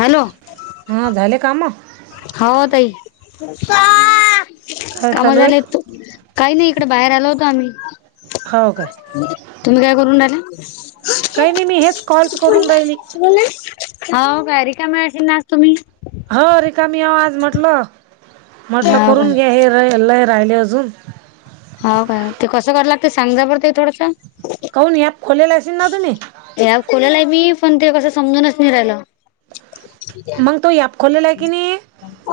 Hello हा झाले का म हो ताई काय काम चालू आहे झाले तु काही नाही इकडं बाहेर आल होत आम्ही हो काय तुम्ही काय करून ले काही नाही मी हेच कॉल्स करून राहिली हो काय रिकामी अशी आज तुम्ही हो रिकामीी आ आज म्हटलं म्हटलं हाव काय करून घ्या हे ल राहिले अजून हो काय ते कं करा लागते सांगा बर ते थोडसं काऊन खोलेल अशी न तुम्ही या कोोलाला आहे मी पण ते कसं समजूनच नाही राहिला मग तो याप खोलेला आहे की नाही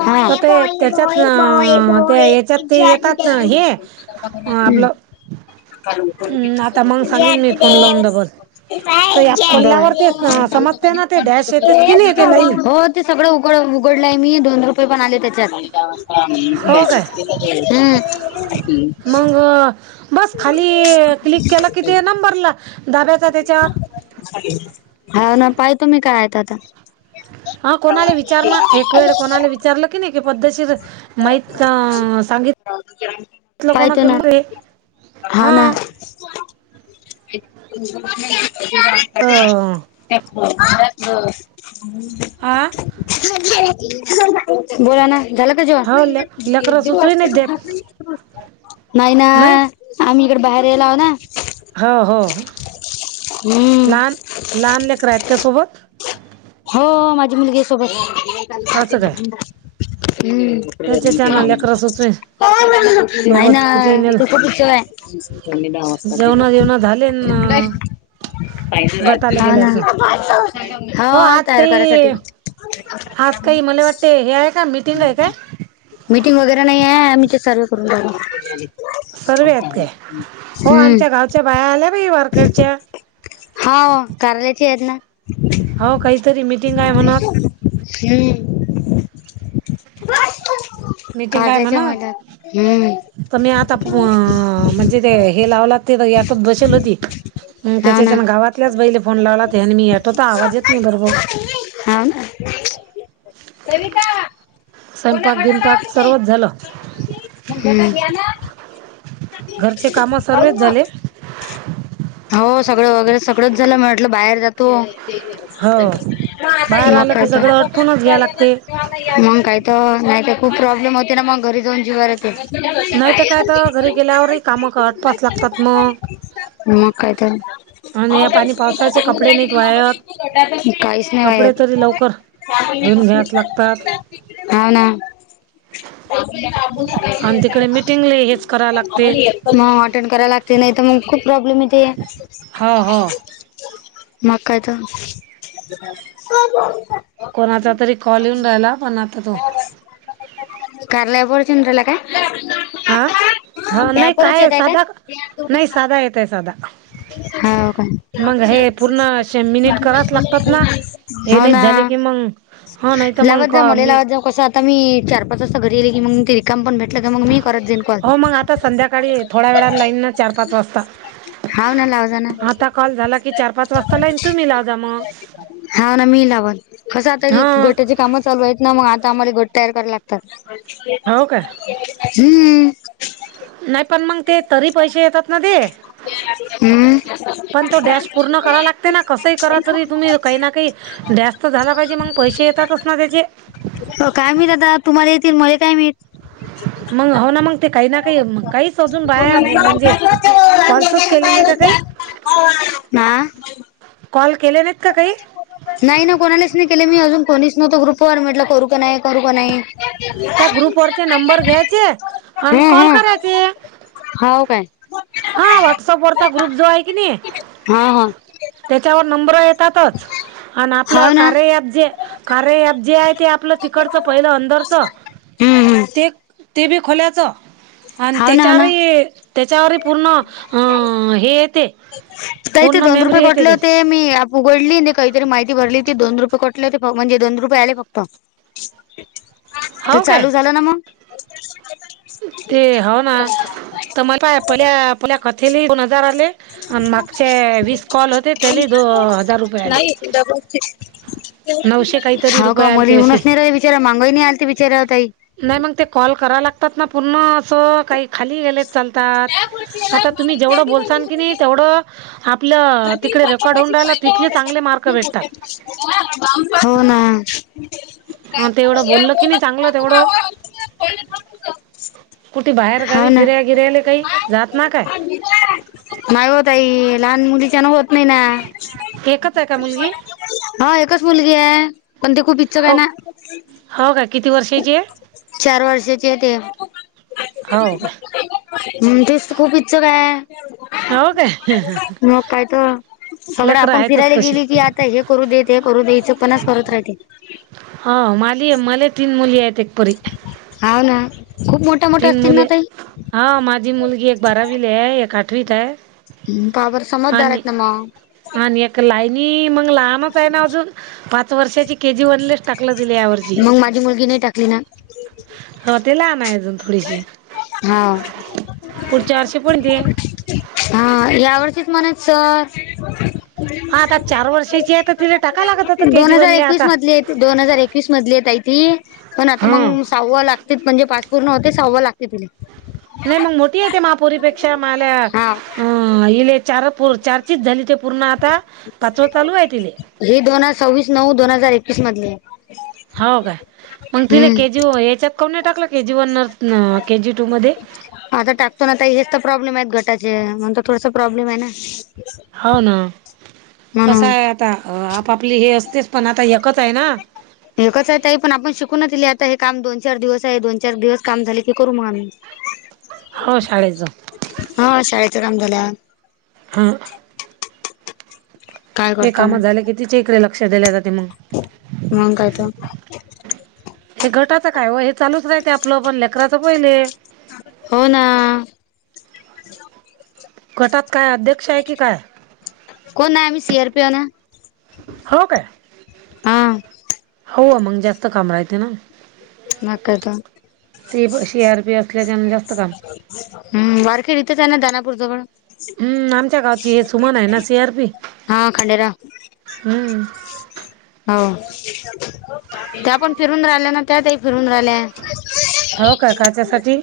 हा तर ते त्याच्यात अ ते याच्यात ते येतात ना हे हम्म आपलं अं, आता मग सांगेन मी फोन लावून डबल तो ॲप काय बर खोलल्यावर ते अं, समजते ना ते डॅश येतेच की नाही ते लाईन हो ते सगळं उघड उघडलंय मी दोन रुपये पण आले त्याच्यात हो काय हु़ मग बस खाली क्लिक केला की ते नंबरला धाब्याचा त्याच्या हा ना पाहि तुमी काय आ आता हा कोणाला विचार ना एक वेळ कोणाला विचार विचारलं की नाही पद्धतशीर माहित सांगित लोकांना पाहतो कि ना रे हाव हा ना तर आं बोला ना झालं का जेवण हो ले लेकरं सुचवी नाही देत नाही ना नाही आम्ही इकड बाहेर येला आो ना हो हो हम्म लहान लहान लेकरा आहेत का सोबत हो माझी मुलगी सोबत असं काय हम्म त्याच्याच्यानं लेकरं सुचवी नाही ना सोबत कुठे नेलं तस आहे जेवणं जेवणं झाले न तिचं गटाला हा गेले ना असं हा हो आज तयार करायसाठी काही आज काही मला वाटते हे आहे का मीटिंग आहे काय मीटिंग वगैरे नाही आहे आमी ते सर्वे करून राहिलो सर्व आहेत काय हो हम्म आमच्या गावच्या बाया आल्या बाई वारखेडच्या हाव कारल्याचे आहेत न हो काहीतरी मिीटिंग आहे म्हणत हम्म मीटिंग आहे कारल्याच्या महिला म्हणत हम्म तर मी आता म्हणजे ते हे लावला ते याटत बसेल होती हाव ना त्याच्या गावातल्याच बैले फोन लावलात आणि मी हटवता आवाज येत नाही बरोबर हा ना सरिता स्वयंपाक गिंपाक सर्वच झालं ह घरचे काम सर्वच झाले हो सगळं वगैरे सगळंच झालं म्हटलं बाहेर जातो हो बाहेर आलं की मकाता सगळं अटपूनच घ्या लागते मग काही तर नाही तर खूप प्रॉब्लेम होते ना मग घरी जाऊन जीवा नाही तर काय तर घरी गेल्यावरही काम आठवावे लागतात न म काैद या पाणी पावसाचे कपडे नाहीत वाळत काहीच नाही कपडे तरी लवकर धुवून वात घ्यायच लागतात अवना आणि तिकडे मिटिंगले हेच करावं लागते आम्हालाेत मग अटेंड करायला लागते नाही तर मग खूप प्रॉब्लेम येते हो हो मका द कोणाचा तरी कॉल येऊन राहिला पण तो कारला पड चिन्र ला काा हह त्यापूरच येत आहे का नाही साधा येत आहे साधा हाव मग काय हे पूर्ण शे मिनिट करावच लागतात ना हे हो नाहीच ना झाले की मग हो नाही तर मग लावत क जा मले मी लावत कसं आता मी चार पाच असता घरी गेले की मग रिकाम पण भेटलं का मग मी करत जाईन कॉल हो मग आता संध्याकाळी थोड्या वेळानं लाईन ना चार पाच वाजता होव न लावज ना आता कॉल झाला की चार पाच वाजता लाईन तुम्ही लावजा मग हा ना मी लावल कसं आता क हां गोट्याचे कामच चालू येत ना मग आता आम्हाला गोट तयार कराला लागतात हो काय हम्म नाही पण मग ते तरी पैसे येतात ना ते हम्म पण तो डॅश पूर्ण करा लागते ना कसही करा तरी तुम्ही काही ना काही जास्त झाला पाहिजे मग पैसे येतातच ना त्याचे हो काय मिळत आता तुम्हाला येतील म काय मिळत मग हो ना मग ते काही ना काही काहीच अजून बाया म्हणजे कॉल्सच केले नाही का का हा कॉल केले नाहीत काही नाही ना कोणालाच नाही केले मी अजून कोणीच नव्हतो ग्रुपवर म्हटलं करू का नाही करू का नाही त्या ग्रुप ववररचे नंबर घ्यायचे आणि कॉल करायचे होव काय हा व्हॉट्सअप वरचा ग्रुप जो आहे की नाही हा हा त्याच्यावर नंबर य आपलं हाव ना कार कार जे ते आपलं तिकडचं पहिलं अंदरच हम्म हम्म ते ते बी खोल्याचं आणि हाव ना हाव ना त्याच्यावरही त्याच्यावरही पूर्ण अ हे येते का ते पूर्ण दोन रुपये मेमरी येते गटले त्याची होते मी उघडली काहीतरी माहिती भरली ती दोन रुपये कटले ते म्हणजे दोन रुपये आले फक्त तर हो काय चालू झालं ना मग ते हो ना तर मला पाय प आपल्या कथेला दोन हजार आले आणि मागचे वीस कॉल होते त्याला दोन हजार रुपये आले नऊशे काहीतरी हाव का रुपये आले मला ते असे येऊनच नाही रा बिचारा मांगाई नाही आल त बिचाराताई नाही मग ते कॉल कराव लागतात ना पूर्ण असं काही खाली गेले चालतात आता तुम्ही जेवढं बोलताल की नाही तेवढं आपलं तिकडे रेकॉर्ड होऊन राहिला तिथले चांगले मार्क भेटतात हो ना हा तेवढं बोललं की नाही चांगलं तेवढं कुठे बाहेर हाव गावी ना फिर्या गिरा्याले काही जात ना काय नाही होतई लहान मुलीच्या ना होत नाही ना एकच आहे का मुलगी हा एकच मुलगी आहे पण ते खूप इच्छुकय हो ना हो का किती वर्षाची आहे चार वर्षाची ते हो का तेच खूप इच्छ काय हो काय मग काय तर सगळं लेकरं आपण आहेतच फिरायला तशी गेली की आता हे करू देते करू द्यायचं पणच करत राहते हा माली आहे मले तीन मुली आहेत एक परी हा ना खूप मोठ तीन मुली हा माझी मुलगी एक बारावीले आहे एक आठवीत आहे बाबर समजदार आणि आहेतेत नाम आणि एक लाईनी मग लहानच आहे ना अजून पाच वर्षाची के जी वनली टाकलं दिले यावरची मग माझी मुलगी नाही टाकली ना ते लहान अजून थोडीशी हा पुढच्या वर्षी पण ते हा या वर्षीच म्हनात सर हा आता चार वर्षाची आहे तर तिला टाका लागत होतं के दोन जी हजार वनले एकवीस आता मधले दोन हजार एकवीस मधले येत ती पण आता हा. मग सहावा लागते म्हणजे पास पूर्ण होते सहावा लागते तिला नाही मग मोठी येते महापुरीपेक्षा मला हा अ इले चार पो चारचीच झाली ते पूर्ण आता पाचवा चालू आहे तिथ हेी दोन हजार सव्वीस नऊ दोन हजार एकवीस मधली आहे हो काय मग तिला हम्म के जी याच्यात कने टाकला के जी वन न केजी टू मध्ये आता टाकतो ना आ हेच तर प्रॉब्लेम आहेत गटाचे म्हण थोडस प्रॉब्लेम आहे ना हो ना कस म्हणून आहे आता आपपली हे असतेच पण आता एककच आहे ना एकच आहे आहे पण आपण शिकू ना तिले आता हे काम दोन चार दिवस आहे दोन चार दिवस काम झाले ते करू मग आम्ही हो शाळेचं हा शाळेचे काम झाल्या ह काय हे करता काम मग झाले कितीिचे इकडे लक्षात दिल्या जाते मग म कायत हे घटाचं काय व हे चालूच राहते आपलं पण लेकराच पहिले होना गटात काय अध्यक्ष आहे की काय कोण नामही सियार पिव ना हो काय हा हो मग जास्त काम राहते ना मग काय तर सेप शेया रुपये असल्याच्यान जास्त काम हम् वारखेरीथं त्यांना दानापूरचं पण हम्म आमच्या गावची हे सुमन आहे ना सी आरपी हा खंडेराव हम्म हो त्या आपण फिरून राहिल्या ना त्यातही फिरून राहिल्या हो का काच्यासाठी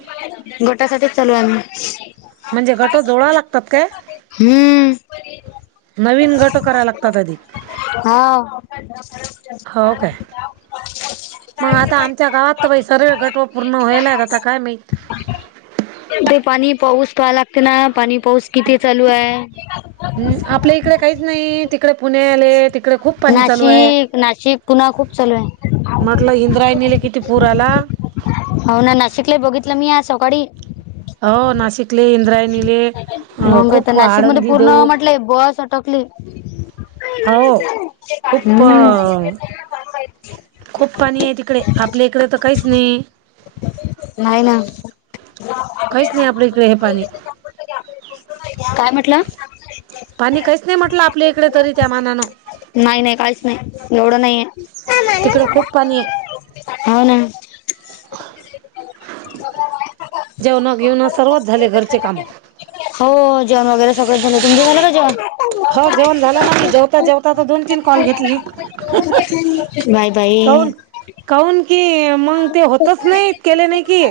गोटासाठीठीच चालू आहे आम्ही म्हणजे गट जोडा लागतात काय हम नवीन गट कराय लागतात अधिक हा दी हो काय मग आता आमच्या गावात तर सर्व गटव पूर्ण व्हाला आहेत आता काय माहिती ते पाणी पाऊस प लागतं ना पाणी पाऊस किती चालू आहे हम् आपल्या इकडे काहीच नाही तिकडे पुणे आले त इकडे खूप पाणी चालू आहे नाशिक नाशिक पुन्हा खूप चालू आहे म्हटलं इंद्रायणीला किती पूर आला हो ना नाशिकला बघितलं मी आज सकाळी हो नाशिकले इंद्रायणीले अ मग आता खूप नाशिक मध्ये आळंदी पूर्ण देऊ बस अटकली हो खूप हम ह खूप पाणी आहे तिकडे आपल्या इकडे तर काहीच नाही नाही ना रेहपाणी काय म्हटलं पाणी काहीच नाही म्हटलं आपल्या इकडे तरी त्या मानानं नाही नाही काहीच नाही एवढं नाहीये तिकडे खूप पाणी होना जेवण घेवण सर्वच झाले घरचे कामे हो जेण वगैरे सगळं झालं तुमचं झालं का ज हो जेवण झालं ना जेवता जेवता तर दोन तीन कॉल घेतली बाय बाई. काऊन काऊन की मंग ते होतच नाहीत केले नाही कि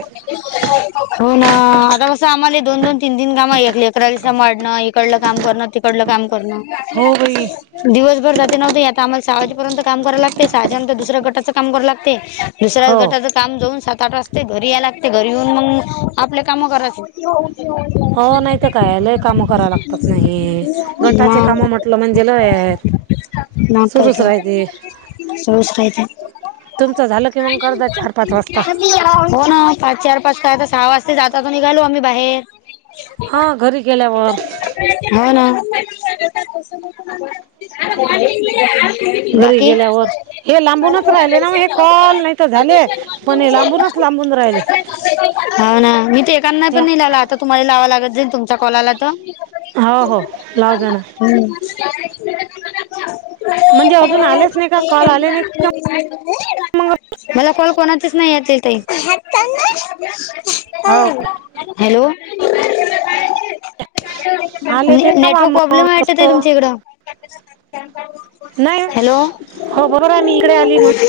हो ना आता कस आम्हाला दोन दोन तीन तीन काम एकरा दिसा वाढणं इकडलं काम करणं तिकडलं काम करणं हो बाई दिवसभर जाते नव्हते आता आम्हाला सहा वाजेपर्यंत काम करा लागते सहाजनंतर दुसऱ्या गटाचं कामरावं लागते. दुसऱ्या हो गटाचं काम जाऊन सात आठ वाजते घरी यायला लागते घरी येऊन मग आपले कामं करायचं. हो नाही तर काय लय कामं कराव ह त म्हणजेला आहेत न सुरूच कायतो राहते सस रा येत. तुमचं झालं कि मग कर द चार पाच वाजता. हो ना पाच चार पाच काय तर सहा वाजता जाताात निघालू आम्ही बाहेर हा घरी गेल्यावर हा ना घरी बाकी? गेल्यावर हे लांबूनच राहिले ना म हे. ल नाही तर झाले पण हे लांबूनच लांबून राहिले. हो ना मी ते एकाांना पण या नाही लाला आता तुम्हाला लावां लागत जाईल तुमच्या कॉला तर हो हो लाव जाण हम्म. म्हणजे अजून आलेच नाही का कॉल आले नाहीत का ह. मग मला कोल कोणातच नाही यतील त हो हॅलो. आले ते लावा नेटवर्क प्रॉब्लेम मग वातत आहे कसं तुमच्या इकडं. नाही हॅलो हो. बरोबर आहे मी इकडे आली म्हणून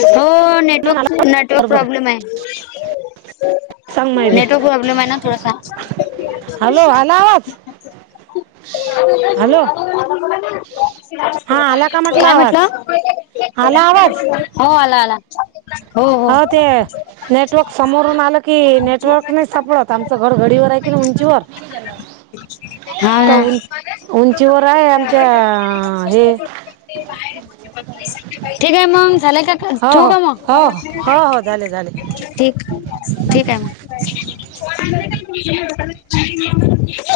आला नेटवक नेटवर्क बरोबर प्रॉब्लेम आहे. सांग माय बाई नेटवर्क प्रॉब्लेम आहे ना थोडासा ह्. काय म्हटलं हलावा हो आला आला. हो ते नेटवर्क समोरून आलं की नेटवर्क नाही सापडत आमचं घर घडीवर आहे की नाही उंचीवर हा तर ना उं उंचीवर आहे आमच्या हे ठीक आहे मग झालं का? ो हो हो कामा. हो हो हो झाले झाले ठीक ठीक आहे मग